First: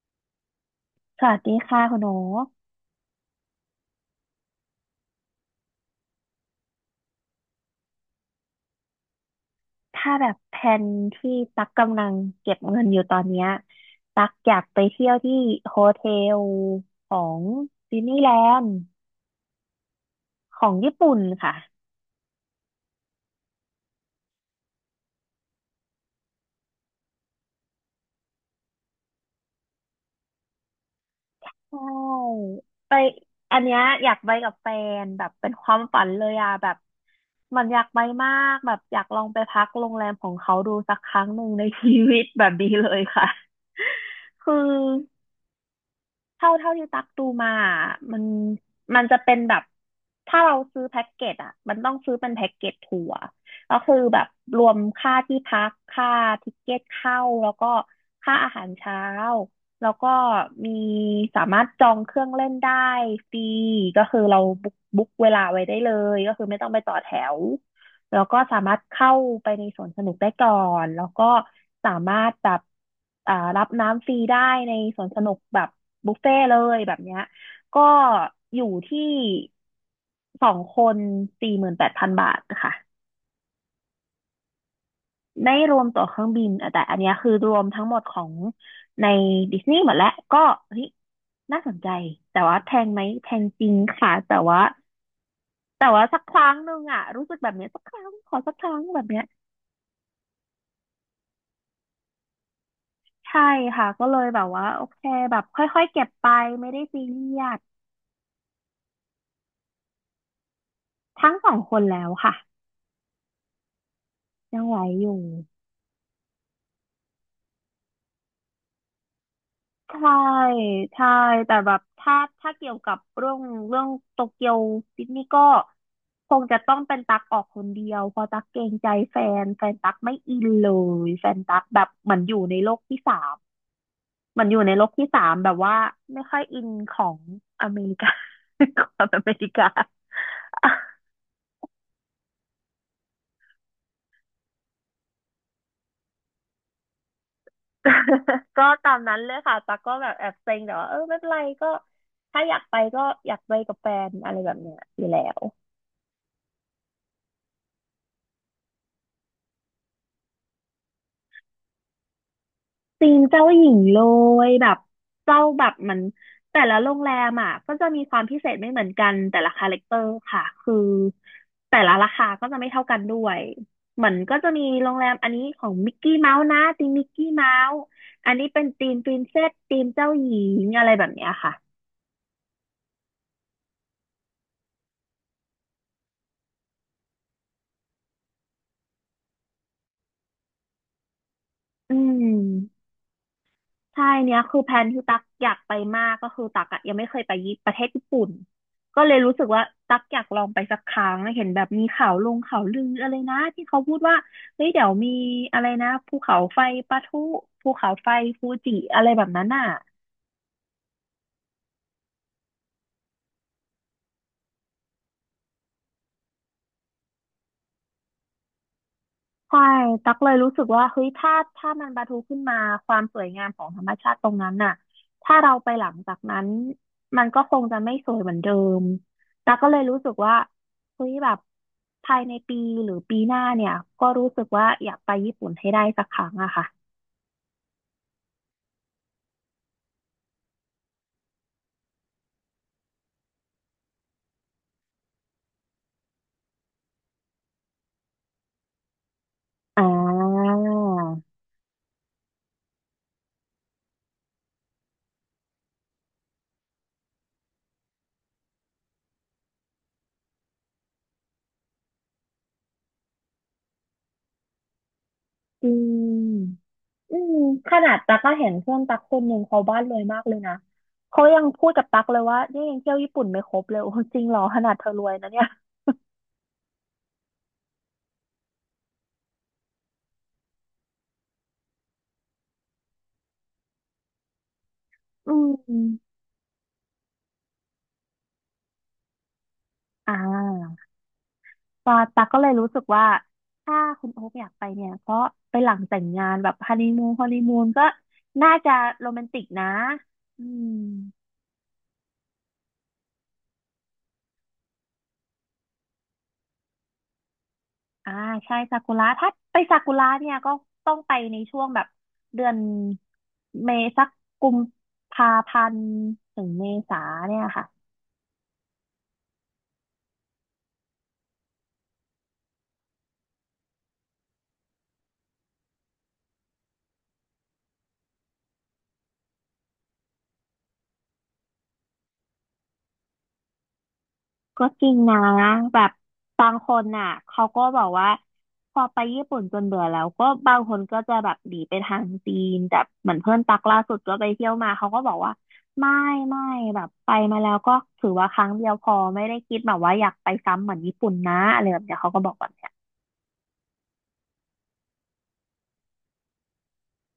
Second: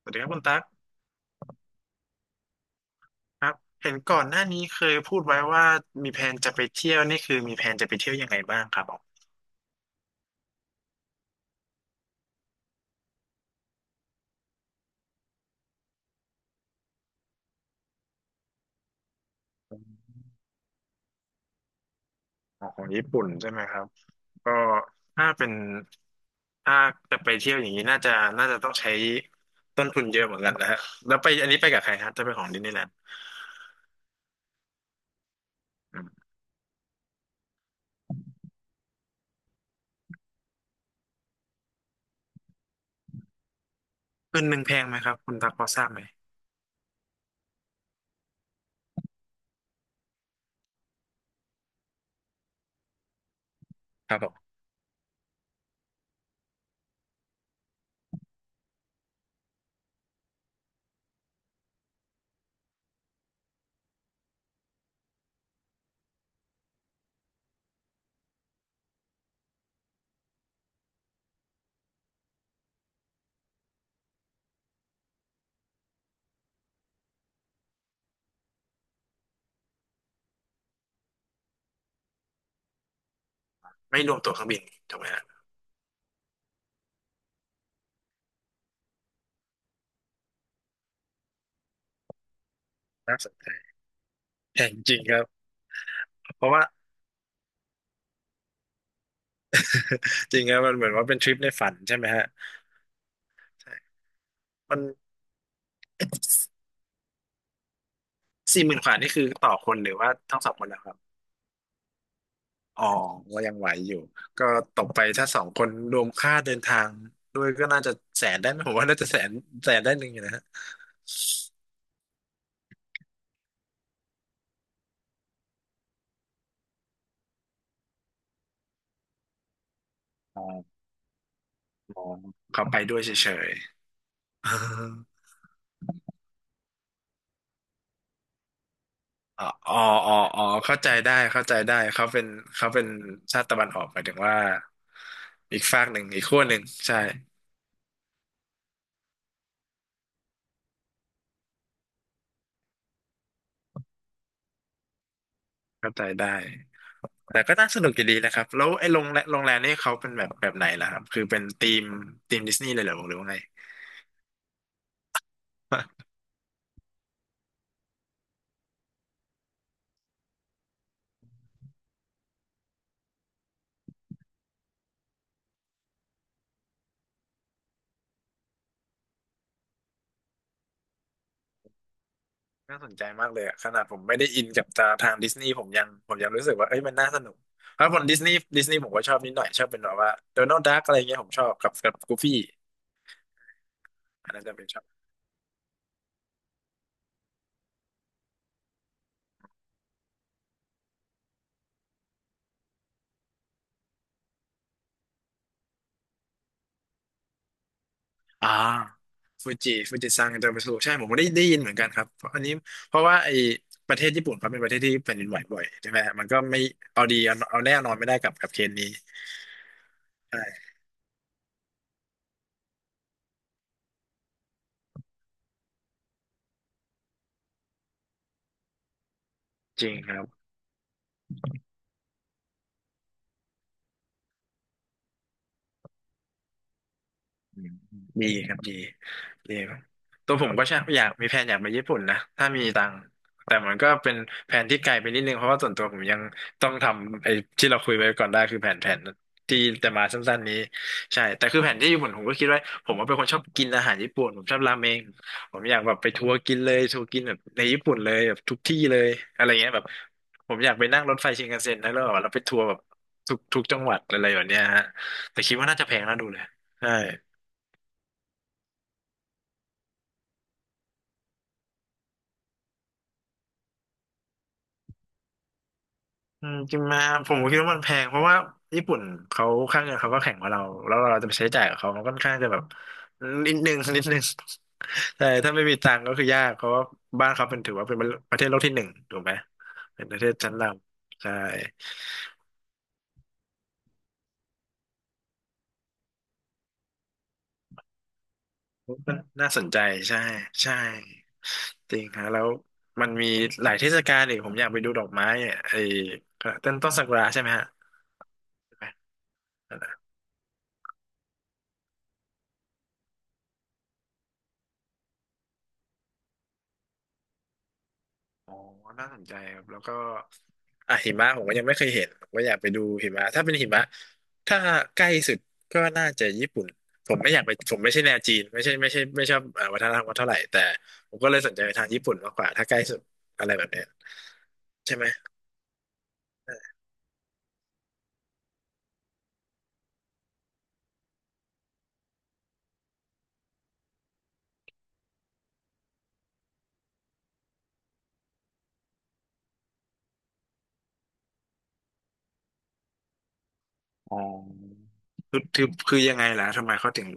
สวัสดีครับคุณตั๊กสวัสดีค่ะคุณโอ๊คครับเห็นก่อนหน้านี้เคยพูดไว้ว่ามีแผนจะไปเที่ยวนี่คือมีแผนจะไปเที่ยวยังไงบ้างครับผมถ้าแบบแผนที่ตักกำลังเก็บเงินอยู่ตอนเนี้ยตักอยากไปเที่ยวที่โฮเทลของดิสนีย์แลนด์ของญี่ปุ่นค่ะของญี่ปุ่นใช่ไหมครับก็ถ้าเป็นถ้าจะไปเที่ยวอย่างนี้น่าจะต้องใช้ต้นทุนเยอะเหมือนกันนะฮะแล้วไปอันนี้ไปใชกับใครฮะจะไปขอ่งดิสนีย์แลนไปด์อันเนี้ยอยากไปกับแฟนแบบเป็นความอืฝันเลมยอะแบบมันอยากไปมากแบบอยากลองไปพักโรงแรมของเขาดูสักครั้งหนึ่งในชีวิตแบบนี้เลยค่ะคืนคือ หนึ่งแพงไหมครับคุณตั๊กพอทราบไหมเท่าที่ตักดูมาอะมันจะเป็นแบบถ้าเราซื้อแพ็กเกจอ่ะมันต้องซื้อเป็นแพ็กเกจทัวร์ก็คือครัแบบบผมรวมค่าที่พักค่าทิเก็ตเข้าแล้วก็ค่าอาหารเช้าแล้วก็มีสามารถจองเครื่องเล่นได้ฟรีก็คือเราบุ๊กเวลาไว้ได้เลยก็คือไม่ต้องไปต่อแถว แล้วก็สามารถเข้าไปในสวนสนุกได้ก่อน แล้วก็สามารถแบบรับน้ำฟรีได้ในสวนสนุกแบบบุฟเฟ่ต์เลยแบบเนี้ยก็อยู่ที่สองคน48,000 บาทค่ะไม่รวมตั๋วเครื่องบินถูกไหมฮะไม่รวมตั๋วเครื่องบินอ่ะแต่อันเนี้ยคือรวมทั้งหมดของในดิสนีย์หมดแล้วก็เฮ้ยน่าสนใจแต่ว่าแพงไหมน่าแพสนงใจจริงค่ะแต่ว่าแพงจริงครับแต่ว่าสักคเพรั้ราะงว่า หนึ่งอ่ะรู้สึกแบบเนี้ยสักครั้งขอสักครั้งแบบเนี้ย จริงครับมันเหมือนว่าเป็นทริปในฝันใช่ไหมฮะใช่ใช่ค่ะก็เลยแบบว่ามัน โอเคแบบค่อยๆเก็บไปไม่ได้ซีเรียส40,000กว่านี่คือต่อคนหรือว่าทั้งสองคนนะครับทั้งสองคนแล้วค่ะอ๋อก็ยังไหวอยู่ก็ยังไหวตกไปอยู่ถ้าสองคนรวมค่าเดินทางด้วยก็น่าจะแสนได้ไหมผมว่าน่าจะแสนได้หนึ่ใช่งอยู่นะฮะใช่แต่แบบถ้าเกี่ยวกับเรื่องโตเกียวดิสนีย์ก็คงจะต้องเป็นตักออกคนเดียวเพราะตักเกรงใจแฟนตักไม่อิอ๋นเลอยแฟนตักแบบอ๋อเหมือนอยู่ในเขาโลไปกด้ที่วยเฉสามยเหมืๆอนอ๋อยู่ในโลกที่สามแบบว่าไม่ค่อยอินของอเมริกา ความอเมอริกา อ๋ออ๋ออ๋อเข้าใจได้เข้าใจได้เขาเป็นชาติตะวันออกหมายถึงว่าอีกฝากหนึ่งอีกขั้วหนึ่งใช่ ก็ตามนั้นเลยค่ะตั๊กก็แบบแอบเซ็งแต่ว่าเออไม่เป็นไรก็ถ้าอยากไปก็อยากไปกับแฟนอะไรแบบเนี้ยอยู่แล้วเข้าใจได้แต่ก็น่าสนุกอยู่ดีนะครับแล้วไอ้โรงแรมนี่เขาเป็นแบบไหนล่ะครับคือเป็นธีมดิสนีย์เลยเหรอธีหรือมว่าไง เจ้าหญิงเลยแบบเจ้าแบบเหมันแต่ละโรงแรมอ่ะก็จะมีความพิเศษไม่เหมือนกันแต่ละคาแรคเตอร์ค่ะคือแต่ละราคาก็จะไม่เท่ากันด้วยเหมือนก็จะมีโรงแรมอันนี้ของมิกกี้เมาส์นะธีมมิกกี้เมาส์อันนี้เป็นธีมปรินเซสธีมเจ้าหญิงอะไรแบบเนี้ยค่ะน่าสนใจมากเลยอะขนาดผมไม่ได้อินกับทางดิสนีย์ผมยังรู้สึกว่าเอ้ยมันน่าสนุกเพราะผมดิสนีย์ผมก็ชอบนิดหน่อยชอบเป็นแบบว่าโดนัลด์ดักอะไรเงี้ยผมชอบกับกัอืบกูฟี่ม ใช่อันเนี้ยนั้นจะคือเป็นแผชอนบที่ตักอยากไปมากก็คือตักอะยังไม่เคยไปญี่ประเทศญี่ปุ่นก็เลยรู้สึกว่าตักอยากลองไปสักครั้งเห็นแบบมีข่าวลงข่าวลืออะไรนะที่เขาพูดว่าเฮ้ยเดี๋ยวมีอะไรนะภูเขาไฟปะทุภูเขาไฟฟูอ่าจิอะไรแบบนั้นอ่ะ ฟูจิซังอินเตอร์มิสูใช่ผมก็ได้ยินเหมือนกันครับเพราะอันนี้เพราะว่าไอ้ประเทศญี่ปุ่นเขาเป็นประเทศที่แผ่นดินไหวบ่อยใช่ไหมฮะมันก็ไม่เอาแน่นอนไม่ได้กับเคสนี้ใช่ตักเลยรู้สึกใช่ว่าเฮ้ยถ้ามันปะทุขึ้นมาความสวยงามของธรรมชาติตรงนั้นน่ะถ้าเราไปหลังจากนั้นมันก็คงจะไม่สวยเหมือนเดิมตักก็เลยจริงรู้สึคกรับ ว่าเฮ้ยแบบภายในปีหรือปีหน้าเนี่ยก็รู้สึกว่าอยากไปญี่ปุ่นให้ได้สักครั้งอะค่ะอืมดีครับดีดีครับตัวผมก็ใช่อยากมีแผนอยากไปญี่ปุ่นนะถ้ามีตังค์แต่มันก็เป็นแผนที่ไกลไปนิดนึงเพราะว่าส่วนตัวผมยังต้องทำไอ้ที่เราคุยไว้ก่อนได้คือแผนที่อ่แต่มาสั้นๆานี้ใช่แต่คือแผนที่ญี่ปุ่นผมก็คิดไว้ผมว่าเป็นคนชอบกินอาหารญี่ปุ่นผมชอบราเมงผมอยากแบบไปทัวร์กินแบบในญี่ปุ่นเลยแบบทุกที่เลยอะไรเงี้ยแบบผมอยากไปนั่งรถไฟชินคันเซ็นแล้วแบบเราไปทัวร์แบบทุกจังหวัดอะไรแบบเนี้ยฮะแต่คิดจว่าริน่าจะแพงน่าดูงเลยใช่ อืมขนาดตักก็เห็นเพื่อนตักคนหนึ่งเขาบ้านรวยมากเลยนะเขายังพูดกับตักเลยว่าเนี่ยยังเที่ยวญี่ปุ่นไม่ครบเลยโอ้จริงเหรอขนาดเธอรวยนะเนี่ยจริงมาผมก็คิดว่ามันแพงเพราะว่าญี่ปุ่นเขาค่าเงินเขาก็แข็งกว่าเราแล้วเราจะไปใช้จ่ายกับเขามันค่อนข้างจะแบบนิดนึงนิดนึง ใช่อืถ้าไม่มีตังค์ก็ม คือยากเพราะว่าบ้านเขาเป็นถือว่าเป็นประเทศโลกที่หนึ่งถูกไหมเป็นอ่ประเทศชั้นนาำใช่ปาตักก็เลยรู้สึกว่า ถ้าคุณโอ๊คอยากไปเนี่ยก็ไปหลังแต่งงานแบบฮันนีมูนฮันนีมูนก็น่าจะโรมันแมนติกน่าสนะนใจใช่อืมใช่จริงฮะแล้วมันมีหลายเทศกาลอีกผมอยากไปดูดอกไม้อะไอ้ต้นซากุระใช่ไหมฮะอ่า ใช่ใช่ซาไหมกุระถ้าไปซากุนระเนี่ย ก็ต้องไปในช่วงแบบเดือนเมษาสักกุมภาพันธ์ถึงเมษาเนี่ยค่ะ อ๋อน่าสนใจครับแล้วก็ อ่ะหิมะผมก็ยังไม่เคยเห็นผมก็อยากไปดูหิมะถ้าเป็นหิมะถ้าใกล้สุดก็น่าจะญี่ปุ่นผมไม่อยากไปผมไม่ใช่แนวจีนไม่ใช่ไม่ใช่ไม่ชอบวัฒนธรรมเขาเท่าไหร่แต่ผมก็เลยสนใจไปทางญี่ปุ่นมากกว่าถ้าใกล้สุดอะไรแบบเนี้ยก็จริใช่งไหมนะแบบบางคนน่ะเขาก็บอกว่าพอไปญี่ปุ่นจนเบื่อแล้วก็บางคนก็จะแบบหนีไปทางจีนแต่เหมือนเพื่อนตักล่าสุดก็ไปเที่ยวมาเขาก็บอกว่าไม่ไม่แบบไปมาแล้วก็ถือว่าครั้งเดียวพอไม่ได้คิดแบบว่าอยากไปซ้ำเหมือนญี่ปุ่นนะอะไรแบบเนี้ยเขาก็บอกแบบเนี้ย อ๋อคือยังไงล่ะทำไมเขาถึง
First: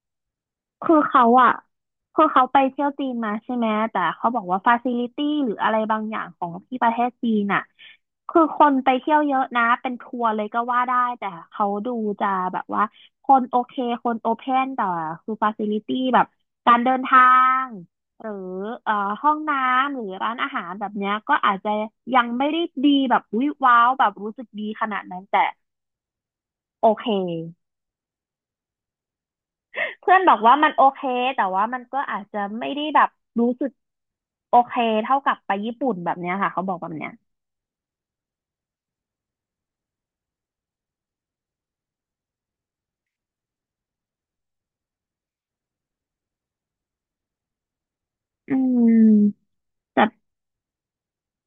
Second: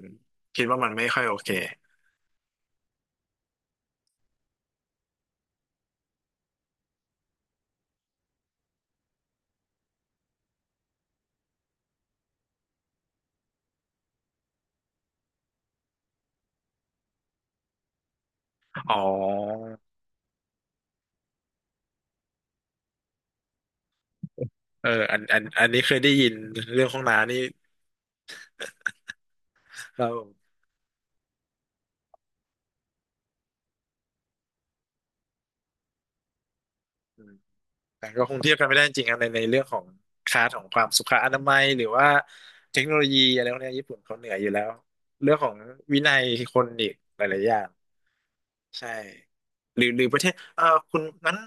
คิดว่ามันคือไม่ค่อเขายโอเคอะคือเขาไปเที่ยวจีนมาใช่ไหมแต่เขาบอกว่าฟาซิลิตี้หรืออะไรบางอย่างของที่ประเทศจีนอะคือคนไปเที่ยวเยอะนะเป็นทัวร์เลยก็ว่าได้แต่เขาดูจะแบบว่าคนโอเคคนโอเพนแต่คือฟาซิลิตี้แบบการเดินทางหรือเอ่อ๋ออห้องน้ำหรือร้านอาหารแบบเนี้ยก็อาจจะยังไม่ได้ดีแบบวิวว้าวแบบรู้สึกดีขเออนาดอันั้นนอัแต่นอันนี้เคยได้ยินเรื่โอองห้อเค งน้ำนี่เรา เพื่อนบอกว่ามันโอเคแต่ว่ามันก็อาจจะไม่ได้แบบรู้สึกโอเคเท่ากับไปญี่ปุ่นแบบเนี้ยค่ะเขาบอกแบบเนี้ยแต่ก็คงเทียบกันไม่ได้จริงๆครับในเรื่องของคลาสของความสุขอนามัยหรือว่าเทคโนโลยีอะไรพวกเนี้ยญี่ปุ่นเขาเหนืออยู่แล้วเรื่องของวินัยคนอีกหลายๆอย่างอืใช่มหรือหแต่รือประเทศคุณนั้น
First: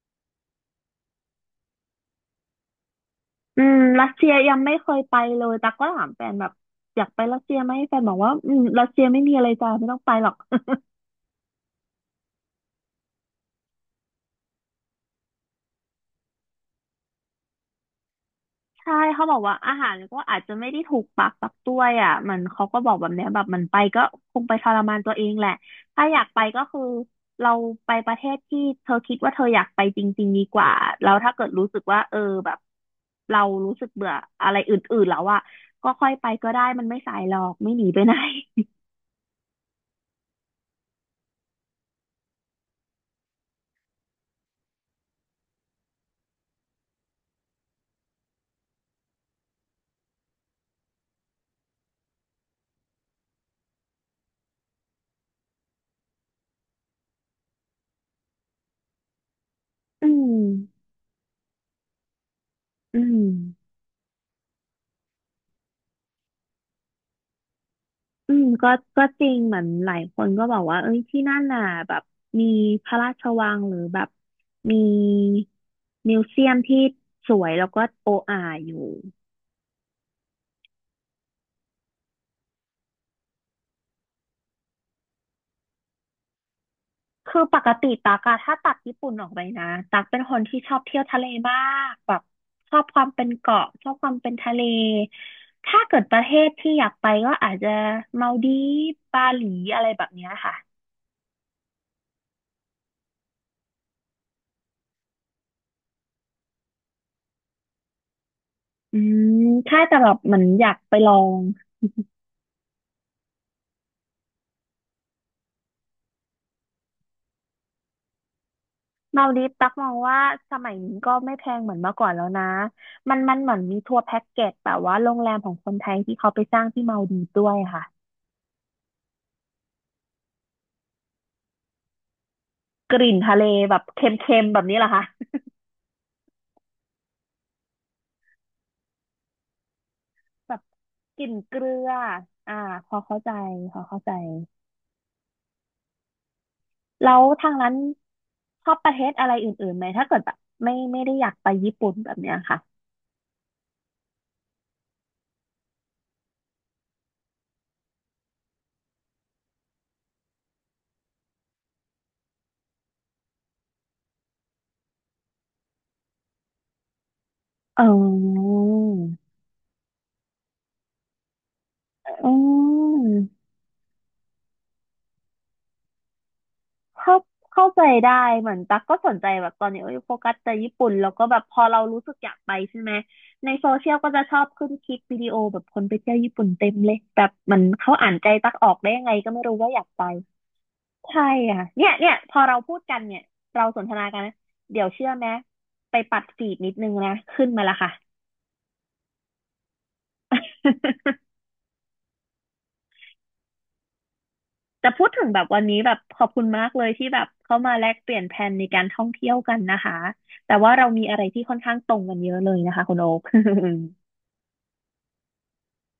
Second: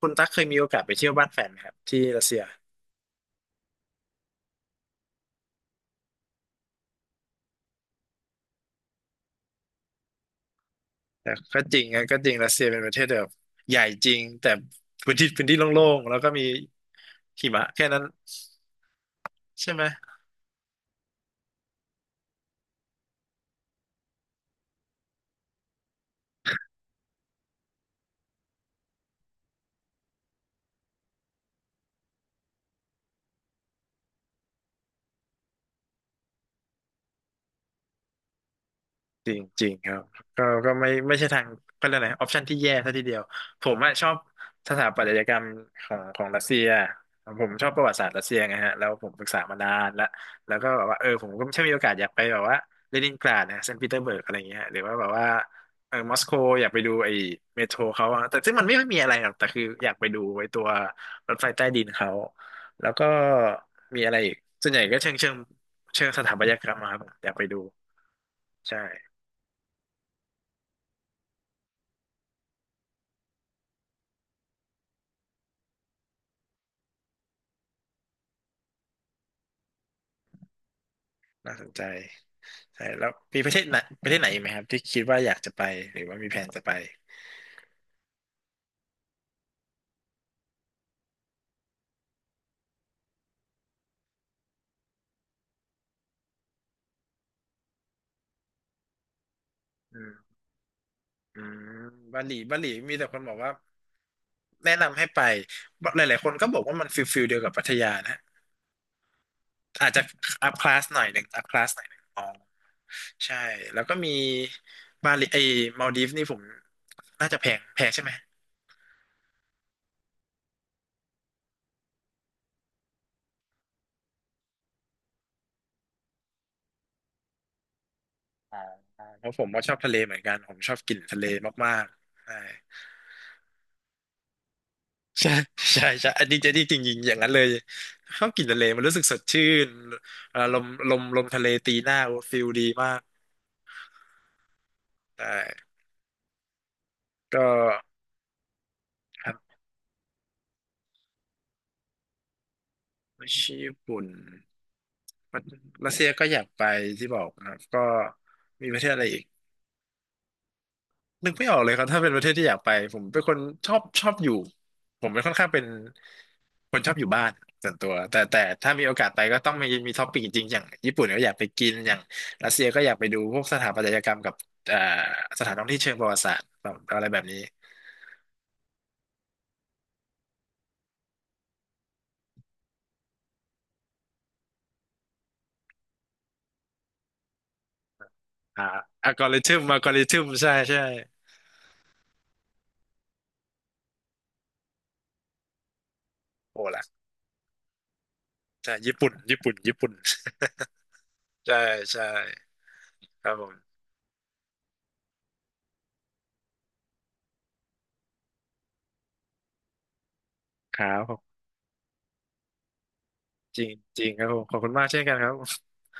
คุณตั๊กเคยมีโอกาสไปเที่ยวบ้านแฟนไหมครับที่รัสเซียอืมรัสเซียยังไม่เคยไปเลยแต่ก็ถามแฟนแบบอยากไปรัสเซียไหมแฟนบอกว่ารัสเซียไม่มีอะไรจ้าไม่ต้องไปหรอก แต่ก็จริงนะก็จริงรัสเซียเป็นประเทศแบบใหญ่จริงแต่พื้นที่โล่งๆแล้วก็มีหิมะแค่นั้นใช่เขาบอกว่าใช่อาไหม หารก็อาจจะไม่ได้ถูกปากปักต้วยอ่ะมันเขาก็บอกแบบเนี้ยแบบมันไปก็คงไปทรมานตัวเองแหละถ้าอยากไปก็คือเราไปประเทศที่เธอคิดว่าเธออยากไปจริงๆดีกว่าแล้วถ้าเกิดรู้สึกว่าแบบเรารู้สึกเบื่ออะไรอื่นๆแล้วอ่ะก็ค่อยไปก็ได้มันไม่สายหรอกไม่หนีไปไหน จริงจริงครับก็ไม่ใช่ทางเขาเรียกอะไรออปชันที่แย่ซะทีเดียวผมอะชอบสถาปัตยกรรมของรัสเซียผมชอบประวัติศาสตร์รัสเซียไงฮะแล้วผมศึกษามานานแล้วแล้วก็แบบว่าเออผมก็ถ้ามีโอกาสอยากไปแบบว่าเลนินกราดนะเซนต์ปีเตอร์เบิร์กอะไรอย่างเงี้ยฮะหรือว่าแบบว่าเออมอสโกอยากไปดูไอ้เมโทรเขาอะแต่ซึ่งมันไม่ค่อยมีอะไรหรอกแต่คืออยาก ไปอืดูมไอ้ตัวรถไฟใต้ดินเขาแล้วอืก็ม มีอะไรอีกส่วนใหญ่ก็เชิงเชิงสถาปัตยกรรมมาครับอยากไปดูอืมก็ใช่ จริงเหมือนหลายคนก็บอกว่าเอ้ยที่นั่นน่ะแบบมีพระราชวังหรือแบบมีมิวเซียมที่สวยแล้วก็โออาอยู่น่าสนใจใช่แล้วมีประเทศไหนประเทศไหนอีกไหมครับที่คิดว่าอยากจะไปหรือว่ามีแผนจะไปคือปกติตักอะถ้าตัดญี่ปุ่นออกไปนะตักเป็นคนที่ชอบเที่ยวทะเลมากแบบชอบความเป็นเกาะชอบความเป็นทะเลถ้าเกิดประเทศที่อยากไปก็อาจจะมาลดีฟบาหลีอะไรอืแบบมเนี้ยค่ะอืมบาหลีบาหลีมีแต่คนบอกว่าแนะนำให้ไปหลายๆคนก็บอกว่ามันฟิลฟิลเดียวกับพัทยานะอืมใช่อาจแต่จะแบบเหมือนอัพอคยากลาสไปหน่อลยอหนึ่งง อัพคลาสหน่อยหนึ่งอ๋อใช่แล้วก็มีบาหลีไอ้มาลดีฟนี่ผมน่าจะแพงแพงใช่ไหมมาลดีฟตักมองว่าสมัยนี้ก็ไม่แพงเหมือนเมื่อก่อนแล้วนะมันเหมือนมีทัวร์แพ็กเกจแบบว่าโรงแรมของคนไทยที่เขาไปสร้างที่มาลดีฟด้วยค่ะอ๋อเพราะผมก็ชอบทะเลเหมือนกันผมชอบกลิ่นทะเลมากๆใช่ กลิ่นทะเลแบบเค็มๆแบบนี้เหรอคะใช่ใช่ใช่อันนี้จะนี่จริงๆอย่างนั้นเลยชอบกลินทะเลมันรู้สึกสดชื่นแบลบมลมกลมลิ่นทะเลเกลืตีอหน้าฟิลอ่าดีพมาอกเข้าใจพอเข้าใจแต่แล้วก็ทางนั้นชอบประเทศคอะไรรับอื่นๆไหมถ้าเกิดแบบไม่ได้อยากไปญี่ปุ่นแบบเนี้ยค่ะไม่ใช่ญี่ปุ่นรัสเซียก็อยากไปที่บอกนะครับก็มีประเทศอะไรอีกนึกไม่ออกเลยครับถ้าเป็นประเทศที่อยากไปผมเป็นคนชอบอยู่ผมเป็นค่อนข้างเป็น คนชอบอยู่บ้านส่วนเอตัวแต่อถ้ามีโอกาสไปก็ต้องมีท็อปปิ้งจริงๆอย่างญี่ปุ่นก็อยากไปกินอย่างอืรัสเซียก็อยากไปดูพวกม สถาปัตยกรรมกับเอ่อสถานท่องเที่ยวเชิงประวัติศาสตร์แบบอะไรเข้าแบบนี้เข้าใจได้เหมือนตั๊กก็สนใจแบบตอนนี้เอ้ยโฟกัสแต่ญี่ปุ่นแล้วก็แบบพอเรารู้สึกอยากไปใช่ไหมในโซเชียลก็จะชอบขึ้นคลิปวิดีโอแบบคนไปเที่ยวญี่ปุ่นเต็มเลยแบบมันเขาอ่านใจตั๊กอ่าออกได้ยังอัไงลกอก็ริไม่ทึรู้มว่าออัลยากกอไปริทึมใช่ใช่ใช่ค่ะเนี่ยเนี่ยพอเราพูดกันเนี่ยเราสนทนากันนะเดี๋ยวเชื่อไหมไปปัดฟีดโอ้นิดล่ะนึงนะขึ้นมาละค่ะ ใช่ญี่ปุ่นญี่ปุ่นญี่ปุ่น ใช่ใช่ครับผมแต่พูดถึงแบบวันนี้แบบขอบคุณมากเลยที่แบบเข้ามาแลกเปลี่ยนแผนในการท่องเที่ยวกันนะคะแต่ว่าคเรารับมีขอะอไรที่บค่อนข้างตรงกันเยอะเลยนะคะคุณโอ๊ค จริงจริงค รับผมขอบคุณมากเช่นกันครับ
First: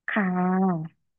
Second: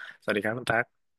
ค่สวัสดีครับคุณตั๊ะก